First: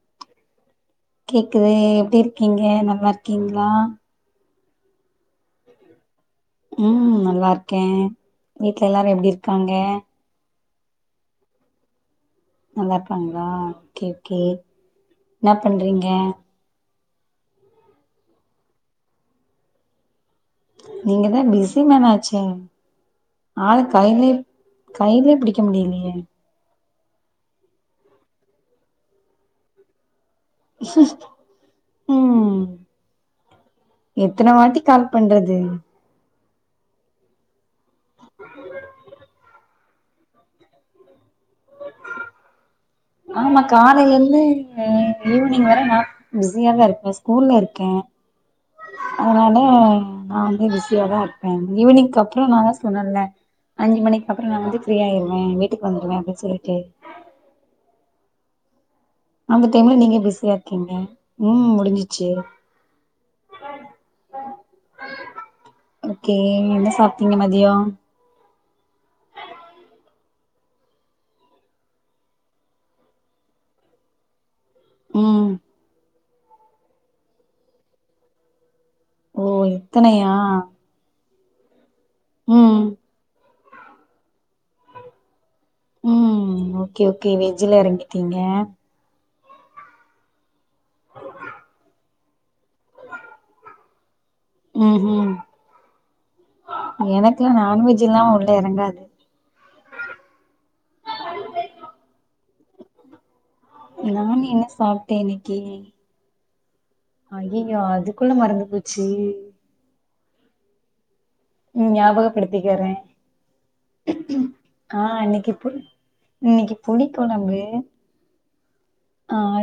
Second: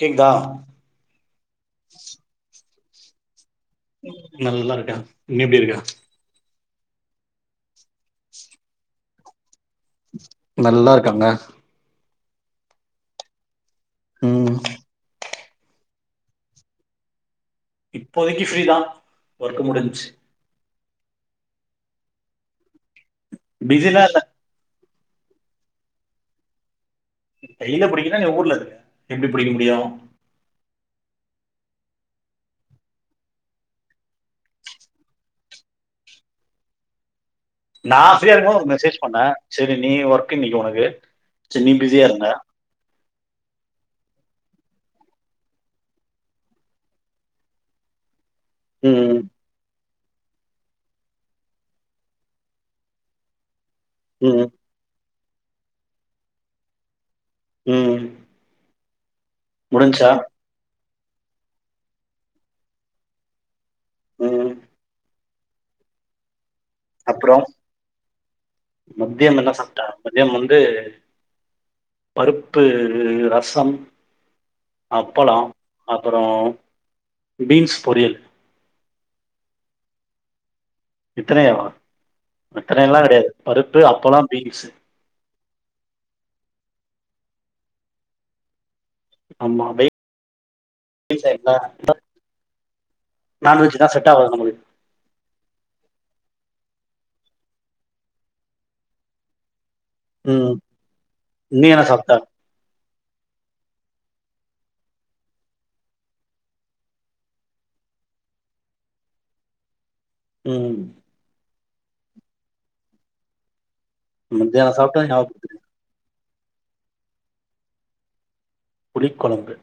கேக்குதா கேக்குது எப்டி இருக்கீங்க ந வர்கிங் வ நல்லா இருக்க நி எப்டி இருக்க ம் நல்லார்க்கேன் வீட்ல எல்லாரு எப்டி இருக்காங்க நல்லா இருக்காங்க நல்லார்க்காங்ளா கே கே ம் என்னாப் பண்றீங்க இப்போதைக்கு ஃப்ரீதான் வர்க்கு முடின்ச்சு நீங்கதா பிசிமேனாச்சே ஆள பிஸிலா இல்ல கய்லே கைலியே புடிக்க முடிலியே கையில புடிக்கன்னா நீ ஊர்ல இருக்குற எப்டி புடிக்க முடியு ம் எத்தன வாட்டி கால் பண்றது நா ஃப்ரீயா இருக்குவோ ஒனக்கு மெசேஜ் பண்ண செரி நீ வெர்க்கு இன்னக்கி ஒனக்கு செரி நீ பிஸியா இருந்த ஆமா காலையிலருந்து அ ஈவனிங் வர நா பிஸியாதா இருப்ப ஸ்கூல்ல இருக்கே ம் அதனால நா வந்து பிஸியாாதா இருப்ப ஈவினிங்கப்றொ நாந்தா சொன்னல்ல அஞ்சு ம் மணிக்கப்றொ நா வந்து ஃப்ரீ ஆயிரு ம் வீட்டுக் வந்துருவே [unintelligible] ம் அந்த டைம்ல முடிஞ்ச்சா நீங்க பிஸியா இர்க்கீங்க ம் முடிஞ்சிச்சு ம் ஓகே என்ன சாப்ட்டீங்க அப்றொ மதியோ மதியம் என்ன சாப்ட்டா மதியமொன் ந்து பருப்பு ரசம் அப்பளோ ம் அப் அப்பறோ பீன்ஸ் பொரியல் ஓ இத்தனையா இத்தனையாவா ம் இத்தனயெல்லா கெடையாது பருப்பு அப்பளோ பீன்சு ம் ஓகே ஓகே வெஜ்ல எறங்கிட்டீங்க அம்மாவை [unintelligible] நான்வெஜு ன்னா [unintelligible] ம் ஹும் எனக்கு நான்வெஜ் இல்லாம உள்ள எறங்காது ம் நீ என்ன சாப்ட நான் என்ன சாப்ட்டேன் இன்னெக்கி அய்யயோ அதுக்குள்ள மறந்து போச்சு ம் ம் ம் ஞாபகப்படுத்திக்கிரே மதியானோ சாப்ட்டது [unintelligible] இன்னெக்கி புளி கொழம்பு புளிக்கொலம்பு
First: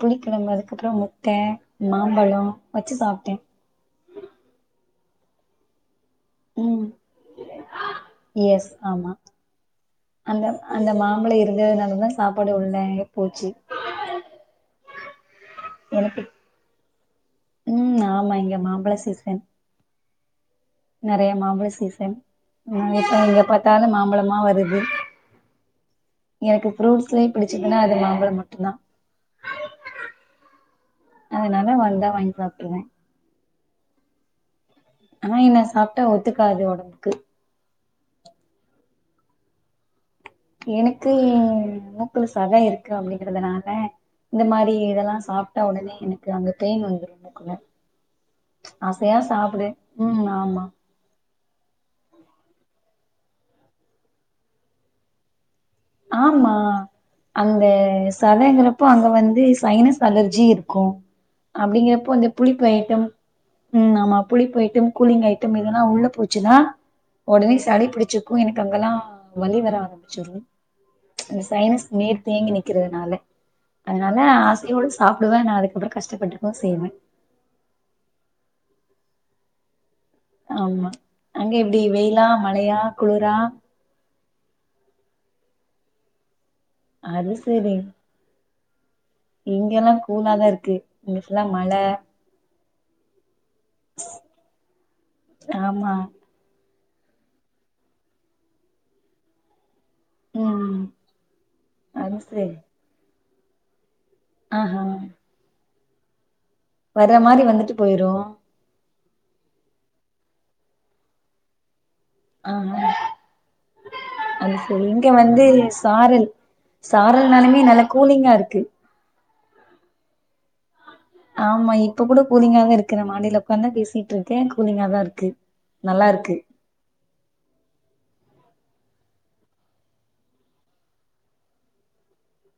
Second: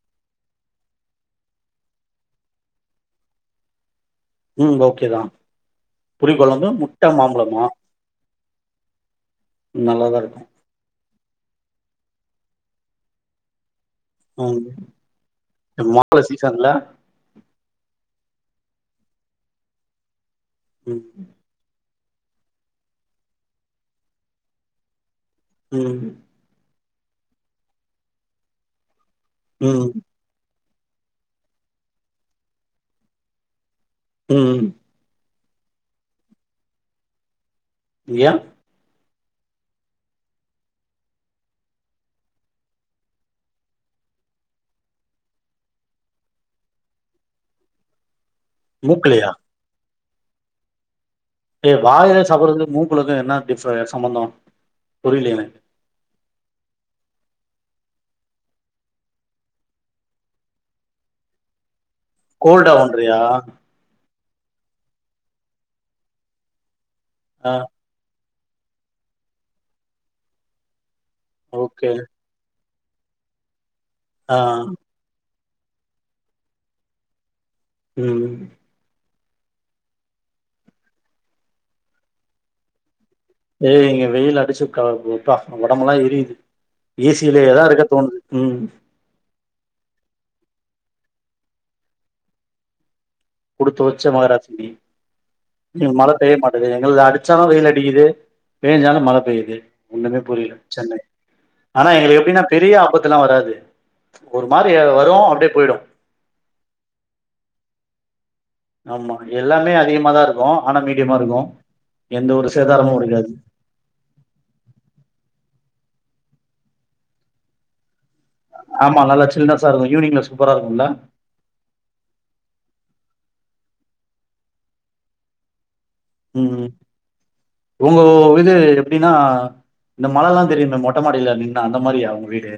புளிக்கொலம்பு அதுக்கப்பறோ முட்ட மாம்பழோ வச்சு சாப்ட்டே ம் ஓகேதா புளி கொழம்பு ம் முட்ட மாம்பலமா எஸ் ஆமா அந்த இருக்கும் அந்த மா மாம்பல இருந்ததுனால தா சாப்பாடு உள்ளயே போச்சு ம் எனக்கு மாம்பழம் சீசன்ல ம் ஆமா இங்க மாம்பள சீசன் ம் நெறையா மாம்பல சீச இப்ப எங்க பாத்தாலு மாம்பலமா வருது ம் எனக்கு ஃப்ரூட்ஸ்லயே புடிச்சதுனா அது மாம்பலம் மட்டும்தா ம் அதனால வந்தா வாங்கி சாப்ட்ருவ ம் ஆனா என்ன சாப்ட்டா ஒத்துக்காது ஒடம்புக்கு ஏ எனக்கு மூக்குல சத இருக்கு அப்டிங்குறதுனால இந்த மாரி இதெல்லா சாப்ட்டா ஒடனே எனக்கு அங்க பெயின் வந்துரு மூக்குல ஆசையா மூக்குலையா சாப்டு ம் ஆமா ஏ வாயில சாப்பிடறதுக்கு மூக்குளக்கு என்ன டிஃபர் சம்பந்தம் புரியலயே ஆமா அந்த சதைங்கிறப்போ அங்க வந்து சைனஸ் அலர்ஜி இருக்கு அப்டிங்கப்போ இப்போ இந்த புளிப்பு கோல்டா ஐட்டம் பண்றியா உம் ஆமா புளிப்பு ஐட்டம் கூலிங் ஐட்டம் எதுன்னா உள்ள போச்சுன்னா ஆ ஒடனே சாலி பிடிச்சு எனக்கு அங்கெல்லாம் வலி வர ஆரம்பிச்சிரு சைனஸ் ஓகே நீர் தேங்கி நி க்கிறதுனால அதனால ஆ ஆசையோடு சாப்புடுவ அதுக்கப்புறம் கஷ்டப்பட்டுதா செய்வ ம் ஆமா அங்க எப்டி வெயிலா மழையா குளுரா ஏய் இங்க வெயில் அடிச்சு கேளப்புதுப்பா ஒடம்புல்லாம் எரியுது ஏசிலயேதா இருக்க தோணுது உம் இங்க எல்லா கூலாதா இருக்கு இங்குட்டுல மழ குடுத்து வச்ச மகராசி நீ இங்க ஆமா மழ பெய்யமட்டிங்குதே அடிச்சாலு வெயில் அடிக்குது பேஞ்சாலு மழ பெய்து ஒண்ணுமே புரில ம் சென்னை ஆனா எங்ளுக் அது எப்டீனா சரி பெரிய ஆபத் இதல்லா வராது ஒரு மாரி அது வரு அப்டே போய்டு வர மாரி வந்துட்டு போயிரு ஆமா எல்லாமே அதிகமாதா இருக்கு ஆனா மீடியமா இருக்கு எந்த ஒரு அ சேதாரமு இருக்காது [inaudible] அது செரி இங்க வந்து சாரல் சாரல் நலமே நல கூலிங்கா இருக்கு சா இருக்கு ஈவிங்ன்ல சூப்பரா இருக்குளா ஆமா இப்ப கூட கூலிங்கா தா இருக்கு நா மாடில உக்காந் தா பேசிட்டுருக்கே கூலிங்கா தா இருக்கு நல்லா இருக்கு ம் உங்க இது எப்டீனா இந்த மல லா தெரியுமே மொட்ட மாடில நின்னா அந்த மாரியா உங்க வீடு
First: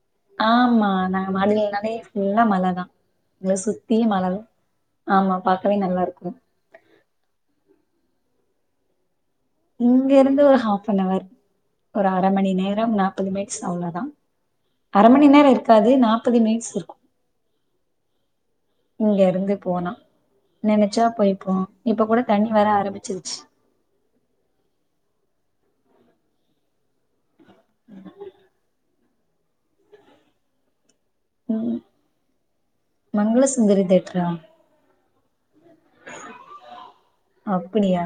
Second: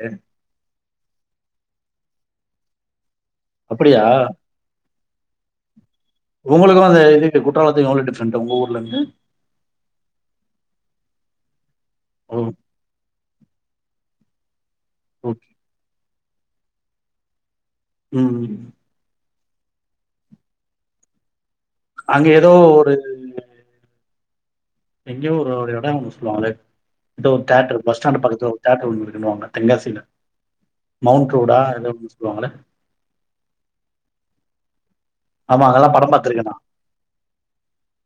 ஆமா நா [unintelligible] நனைய ஃபுல்லா மழ தா இங்க சுத்தி அப்டியா மல தா ஆமா பாக்கவே நல்லாருக்கு த்துக்கு எவ்ளோ டிஃப்ரெண்ட்டு உங்க ஊர்லந்து இங்க இருந்து ஒரு ஆஃபனவர் ஒரு அர ஓ மணி நேரம் நாப்பது [unintelligible] ட்ஸ் அவ்ளதா அர மணி ஓகே நேரோ இருக்காது நா ப்பது மினிட்ஸ் இருக்கு ம் ம் இங்க இருந்து போனா நெனச்சா போயப்போ இப்ப கூட அங்க தண்ணி ஏதோ வர ஆரம்பிச்சிருச்சு எங்யோ ஒரு ஒரு எடோ ஒண்ணு சொல்லுவாங்களே [unintelligible] ஒரு தேட்ரு பஸ் ஸ்டாண்ட்டு பக்கத்ல ஒரு தேட்ரு ஒன்னு இரு குன் வாங்க தெங்காசியில மௌண்ட் ரோடா ம் [unintelligible] சொல்லுவாங்கள மங்கள சுந்தரி தேட்ரா ஆமா அங்கல்லா படம் பாத்தருக்கே நா அப்டியா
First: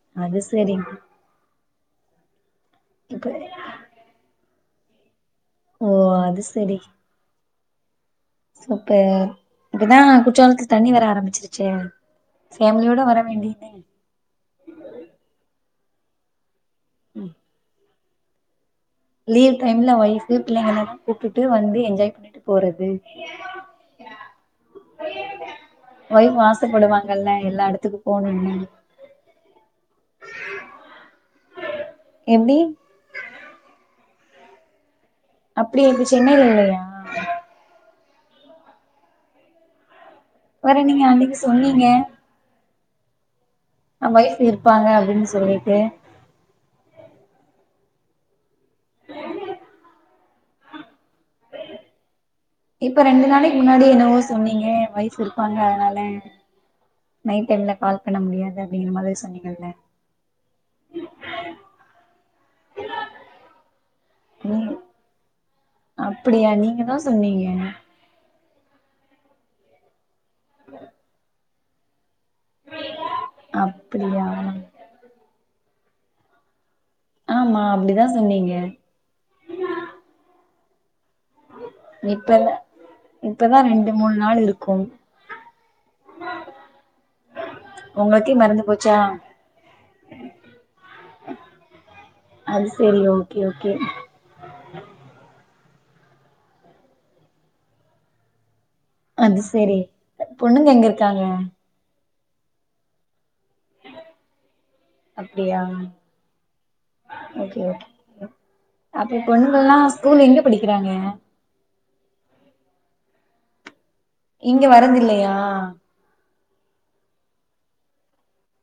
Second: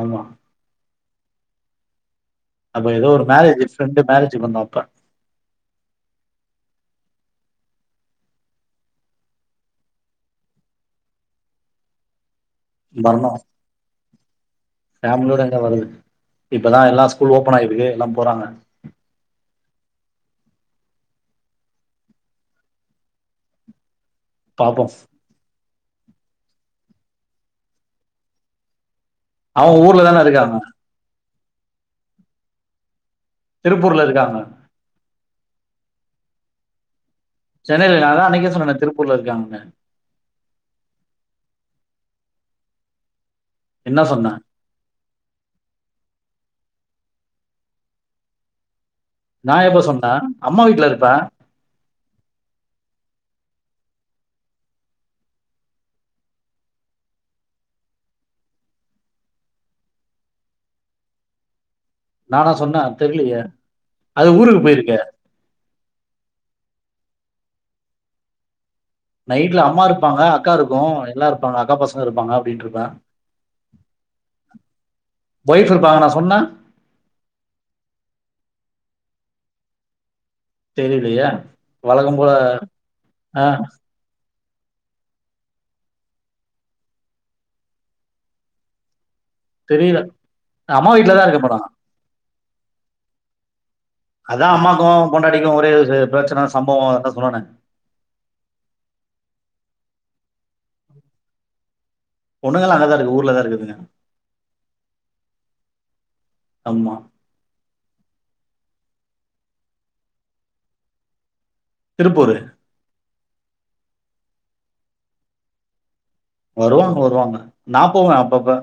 ஆமா அது செரிங் அப்போ எதோ ஒரு மேரேஜு ஃப்ரெண்டு மேரேஜ்க் வந்தோ [unintelligible] ஓ அது செரி சப்ப இப்பதா குற்றாலத்துல தண்ணி வர ஆரம்பிச்சிருச்சே ஃபேமிலியோட வர வரனோ வேண்டியதுதான ஃபேம்லியோட எங்க வரது இப்பதா எல்லா ஸ்கூல் ஓப்பன் ஆயிருக்கே என்னப் போறாங்க லீவ் டைம்ல வைஃப்ஃபு பிள்ளைங்கலெல்லா கூப்டுட்டு வந்து என்ஜாய் பண்ணிட்டு போறது பாப்போ ஒய்ஃப் ஆசப்படுவாங்கல்ல எல்லா எடத்துக்குப்போணுன்னு அவ ஊர்ல தான இருக்காங்க எப்டி திருப்பூர்ல இருக்காங்க அப்டியா இப்ப சென்னைல இல்லையா சென்னைல நா தா அன்னைக்கே சொன்னனே திருப்பூர்ல இருக்காங்கன்னு வர நீங்க அன்னைக்கு சொன்னிங்க என்ன சொன்ன வைய்ஃப் இருப்பாங்க அப்டின்னு சொல்லிட்டு நா எப்ப சொன்னே அம்மா வீட்ல இருப்ப இப்ப ரெண்டு நாளைக் முன்னாடி என்னவோ சொன்னிங்க வய்ஃப் இருப்பாங்க அதனால நைட் டைம்ல கால் பண்ண முடியாது அப்டிங்கற மாதிரி சொன்னிங்கல்ல நானா சொன்னே தெர்லையே அது நீ ஊருக்கு பொயிருக்கே அப்டியா நீங்க தா சொன்னிங்க நைட்ல அம்மாருக் ப்பாங்க அக்காருக்கு எல்லாருப் பாங்க அக்கா பசங்கருப் பாங்க அப்டின்ட்ருப்ப அப்டியா வைப் இருப் பாகனா சொன்ன ஆமா அப்டிதா சொன்னிங்க தெரியல் லையே வழக்கம்போல ஆ கும் உங்கக்கே மறந்து போச்சா தெரியல அம்மா வீட்லதா இருக்க இப்ப நா அது செரி ஓகே ஓ அதா அம்மாக்கு பொண்டாட்டிக்கு ஒரே அ பிரச்சன சம்பவொ அததா சொன்னனே அது செரி பொண்ணுங்க எங்கருக்காங்க பொண்ணுகலா அங்கதாருக்கு ஊர்லதா அப்டியா ஆமா. ஓகே ஓகே அப்ப பொண்ணுங்கல்லா ஸ்கூலு எங்க படிக்கிறாங்க திருப்பூரு இங்க வரதில்லையா வருவாங்க வருவாங்க நா போவே அப்பப்ப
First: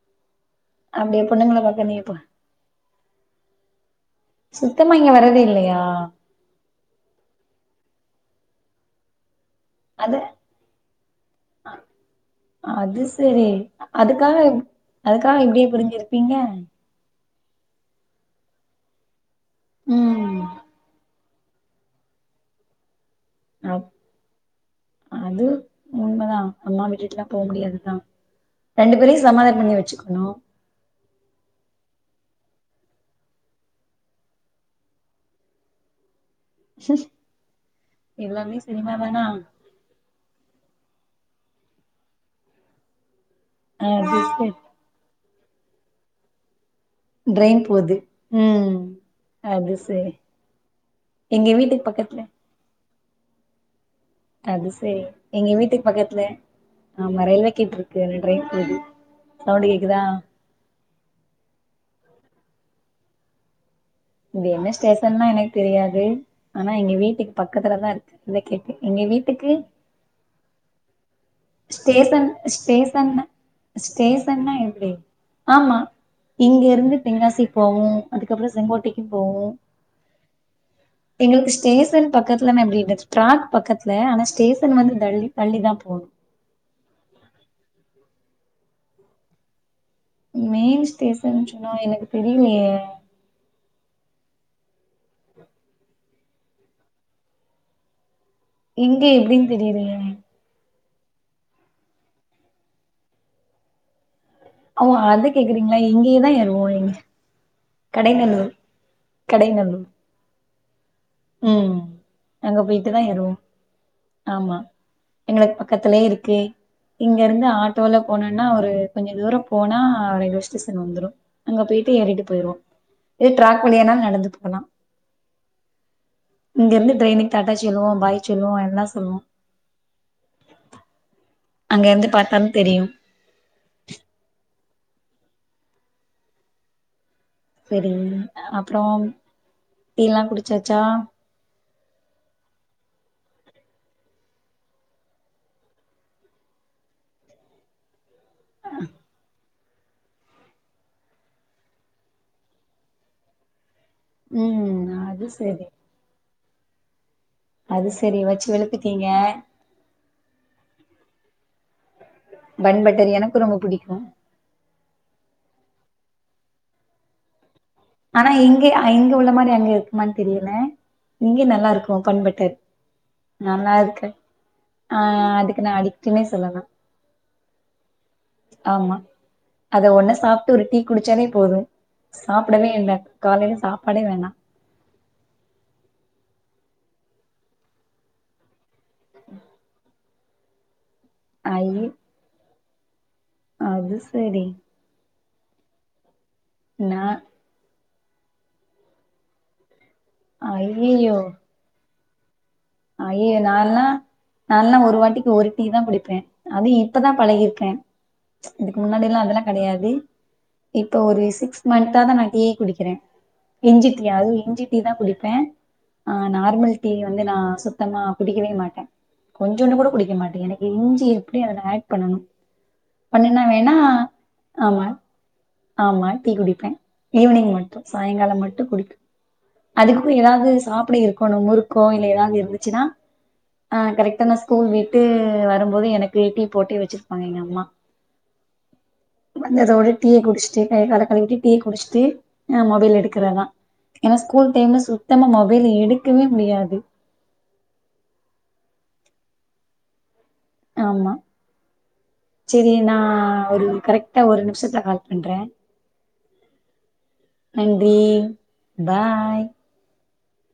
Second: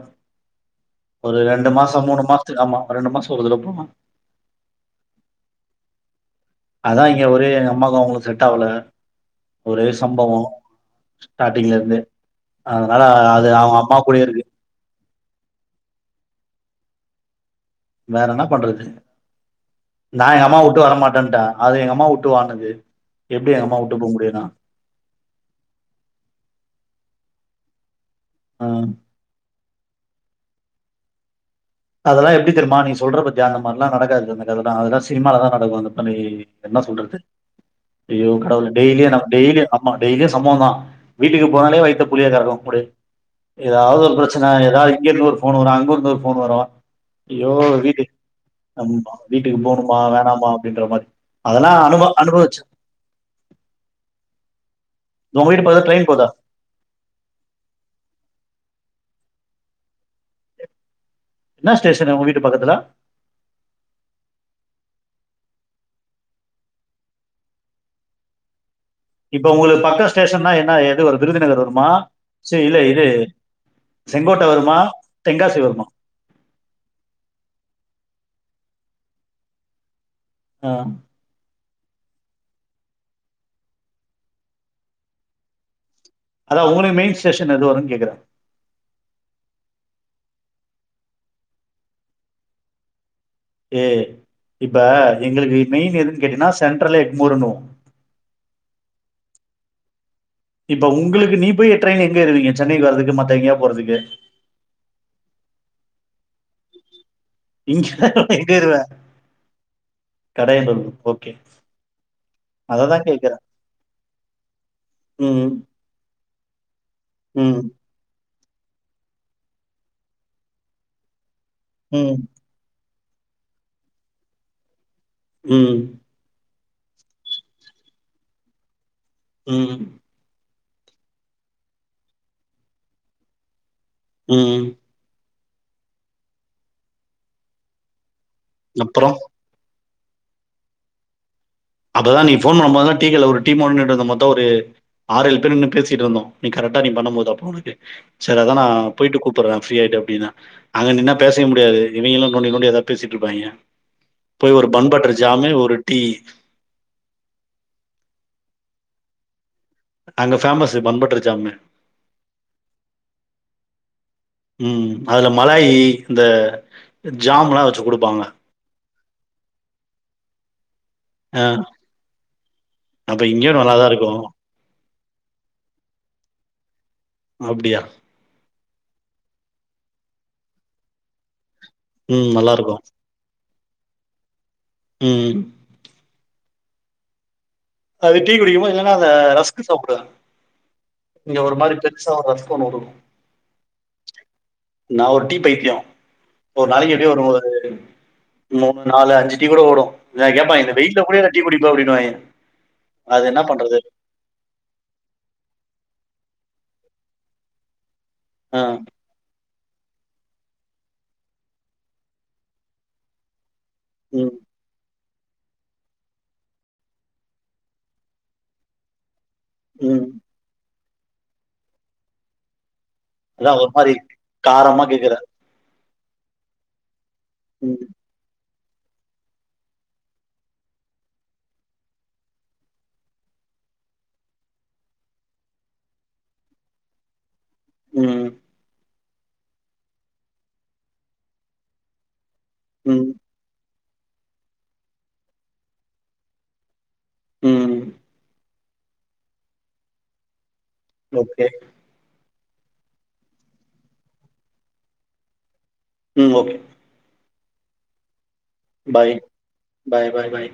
அப்டியா ஒரு பொண்ணுங்கள ரெண்டு பாக்க நீ மாச போ மூணு மாசத்துக்கு ஆமா ரெண்டு மாசத்துக்கொருதடொ போமா சுத்தமா இங்க வர்ரதே இல்லையா அதா இங்க ஒரே எங்க அம்மாக்கு அவங்களுக் செட் ஆவல ஒரே அது சம்பவம் ஸ்டார்டிங்ல இருந்து அதனால அது அவுங்க அம்மா கூடயே அதுக்காக இருக்கு அதுக்காக இப்படியே புரிஞ்சிருப்பீங்க வேற என்ன பண்றது நா ம் எங்க அம்மா வுட்டு வரமாட்டேன்ட்ட அது எங்க அம்மா வுட்டு வானுது அப் அது உண்மைதா அம்மா விட்டுட்டுலா போ முடியாதுதான் ஆ. ரெண்டு பேரையும் சமாதானம் பண்ணி வச் ச்சுக்கணும் அதெல்லாம் எப்படி தெரியுமா நீ சொல்ற பாத்தியா அந்தமாரிலா நடக்காது அந்த கதைல்ல அதெல்லாம் சினிமால தா நடக்கும் அந்த பனி என்ன சொல்றது ஐயோ எல்லாமே கடவுள் சினிமா டெய்லியு தானா எனக் டெய்லி அம்மா டெய்லியே சம்பவம் தா வீட்டுக்கு போனாலே வயத்த புளியா கரக்கு கூட ஏதாவது ஒரு அது பிரச்சனை சரி ஏதாவது இங்க இருந்து ஒரு ஃபோன் வரு அங்கிருந்து ஒரு ஃபோனு வரு ஐயோ ட்ரெயின் போது வீட்டுக் ம் ஆம்பா வீட்டுக்கு அது போகணுமா சரி வேணாமா அப்படின்ற மாரி எங்க அதெல்லாம் வீட்டுக்கு அனுப பக்கத்துல அனுபவிச்சு அது சரி உங்க எங்க வீட்டு வீட்டுக் ட்ரெயின் பக்கத்துல போதா? ஆமா ரயில்வே கேட்டு இருக்கு அதுல ட்ரெயின் போது சவுண்டு கேக்குதா என்ன ஸ்டேஷன் உங்க வீட்டு பக்கத்துல இது என்ன ஸ்டேஷன்லாம் எனக்கு தெரியாது ஆனா எங்க வீட்டுக்கு பக்கத்துலதான் இருக்கு இந்தா கே இப்ப உங்களுக்கு பக்க ஸ்டேஷன்னா என்ன எது வருது விருது ஸ்டேஷன் ஸ்டேஷன் செங்கோட்டை ஸ்டேஷன்னா வருமா? எப்டி தென்காசி ஆமா வருமா? இங்க இருந்து தெங்காசி போவோம் அதுக்கப்புறம் செங்கோட்டைக்கு போவும் ஆஹ் டேஷன் பக்கத்துல னா எப்படி இது ஸ்ட்ராக் பக்கத்துல ஆனா ஸ்டேஷன் வந்து தள்ளி தள்ளி தான் போணும் அதான் உங்களது மெய்ன் ஸ்டேஷன் எது வரும் கேக்குறேன் மெயின் ஸ்டேசன் சொன்னா எனக்கு தெரியலையே ஏய் இப்ப எங்களுக்கு மெயின் எதுன்னு கேட்டீன்னா சென்ட்ரலு எக்மோருன்னு வோம் இங்க எப்டின்னு தெரியலேயே இப்ப உங்களுக்கு நீ போய் ட்ரெயின் எங்க ஏறுவீங்க சென்னைக்கு வர்றதுக்கு மத்த எங்கேயாவது போறதுக்கு ஓ அத கேக்குறீங்களா இங்கேயதான் ஏறுவோம் எங் இங்க எங்க கடைநல்லூர் ஏறுவ கடைநல்லூர் கடையநல்லூர் ஓகே உம் அங்க அததான் போயிட்டுதான் ஏறுவோம் கேக்குறேன் ஆமா ம் எங்களுக்கு பக்கத்திலயே இருக்கு இங்க இருந்து ம் ஆட்டோல போனோ போனா ஒரு கொஞ்சம் தூரம் போனா ஒரு ரயில்வே ஸ்டேஷன் வந்துறும் அங்க போயிட்டு ம் ஏறிட்டு போயிருவோம் இது டிராக் வழியான நடந்து போகலாம் உம் இங்க இருந்து ட்ரெயினுக்கு தாட்டா செல்லுவோ பாய் சொல்லுவோ எல்லா சொல்லுவோ உம் அங்க இருந்து பாத்தாலு தெரியு உம் செரி அப்புறம் டீ எல்லா குடிச்சாச்சா அப்பதா நீ போன் பண்ணும்போதுதா டீ கடைல ஒரு டீ போடுனு நின்னுட்டு இருக்கும்போதுதா ஒரு ஆறு ஏழு பேர் இருந்து பேசிட்டு இருந்தோ நீ கரெக்டா நீ பண்ணும்போது அப்பறோ உனக்கு செரி அதா நா போயிட்டு கூப்பிடற ப்ரீ ஆயிட்டு அப்படின்னா அங்க நின்னா பேசவே முடியாது இவங்களு நோன்டி நோன்டி எதா பேசிட்டு இருப்பாங்க போய் ஒரு ம் பன் பட்டர் அது ஜாமு சரி ஒரு டீ அது செரி வெச்சு வெழுத்துட்டீங்க அங்க famous bun butter jam bun butter எனக்கு ரொம்ப பிடிக்கு ம் அதுல மலாயி இந்த ஜாமெல்லா வெச் ஆனா இங்க இங்க உள்ள மாரி அங்க இருக்குமானு தெரியல ஆ இங்க நல்லாருக்கு பண்பட்டர் அப்ப இங்கேயும் நல்லாதான் நல்லாருக்கு இருக்கும். ஆஹ் அதுக்கு நா அடிக்ட்னே சொல்லலா அப்டியா? ஆமா அத ஒன்ன சாப்ட்டு ஒரு டீ குடிச்சாலே போது உம் நல் உடனே என்ன காலைல சாப்பாடே வேணா உம் அது டீ குடிக்குபோ எதனா த ரஸ்க்கு சாப்டுவ நீங்க ஒரு ஐ மாரி டென்சனா பேச [unintelligible] அது செரி டீ பயித்தியொ ஒரு நாளைக்கு எப்டியு ஒரு மூனு நாலு அஞ்சு டீ கூட ஓடு எல்லா கேப்பாங்க இந்த வெய்ல கூட டீ குடிப்ப அப்டினுவாக அய்யியோ நா எல்லா நா எல்லா ஒரு வாட்டிக்கு ஒரு டீ தா குடிப் ப அது இப்பதா பழகிருக்க ப்ச் ஆ. இதுக்கு முன்னாடி எல்லா அதெல்லா கெடையாது இப்ப ஒரு சிக்ஸ் மன்த்தாதா நா டீயே குடிக்கிறே இஞ்சி டீ ம். அதுவு இஞ்சி டீதா குடிப் ப்பே ஆஹ் நார்மல் டீ வந்து நா சுத்தமா குடிக்கவே மாட்டே கொஞ்சுன்ட்டு கூட ம். குடிக்க மாட்டே எனக் இஞ்சி எப்டியு அதுல ஆட் பண்ணணும் அதா ஒரு மாரி காரமா கேக்குற ஆமா டீ குடிப்பேன் ஈவ்னிங் மட்டும் ம். சாய்ங்காலம் மட் டு குடிப்பே அதுக்கும் எதாவது சாப்ட இருக்கனு முறுக்கோ இல்ல எதாவது இரு ச்சுனா ஆஹ் கரெக்ட்டா நா ஸ்கூல் விட்டு வரும்போது எனக்கு டீ போட்டே வச்சிருப்பாங்க எங்க அம்மா உம் வந்ததோட டீய குடுச்ட்டு கைய கால கழுவிட்டு டீ குடுச்ட்டு ஆஹ் மொபைல் ம். எடுக்றதா ஏனா ஸ்கூல் டைம்ல சுத்தமா மொபைல் எடுக்கவே முடியாது உம் ஆமா ஓகே செரி நா ஒரு கரெக்டா ஒரு நிமிஷத்துல கால் பண்றே ம் ஓகே நன்றி பாய் பாய் பாய் பாய்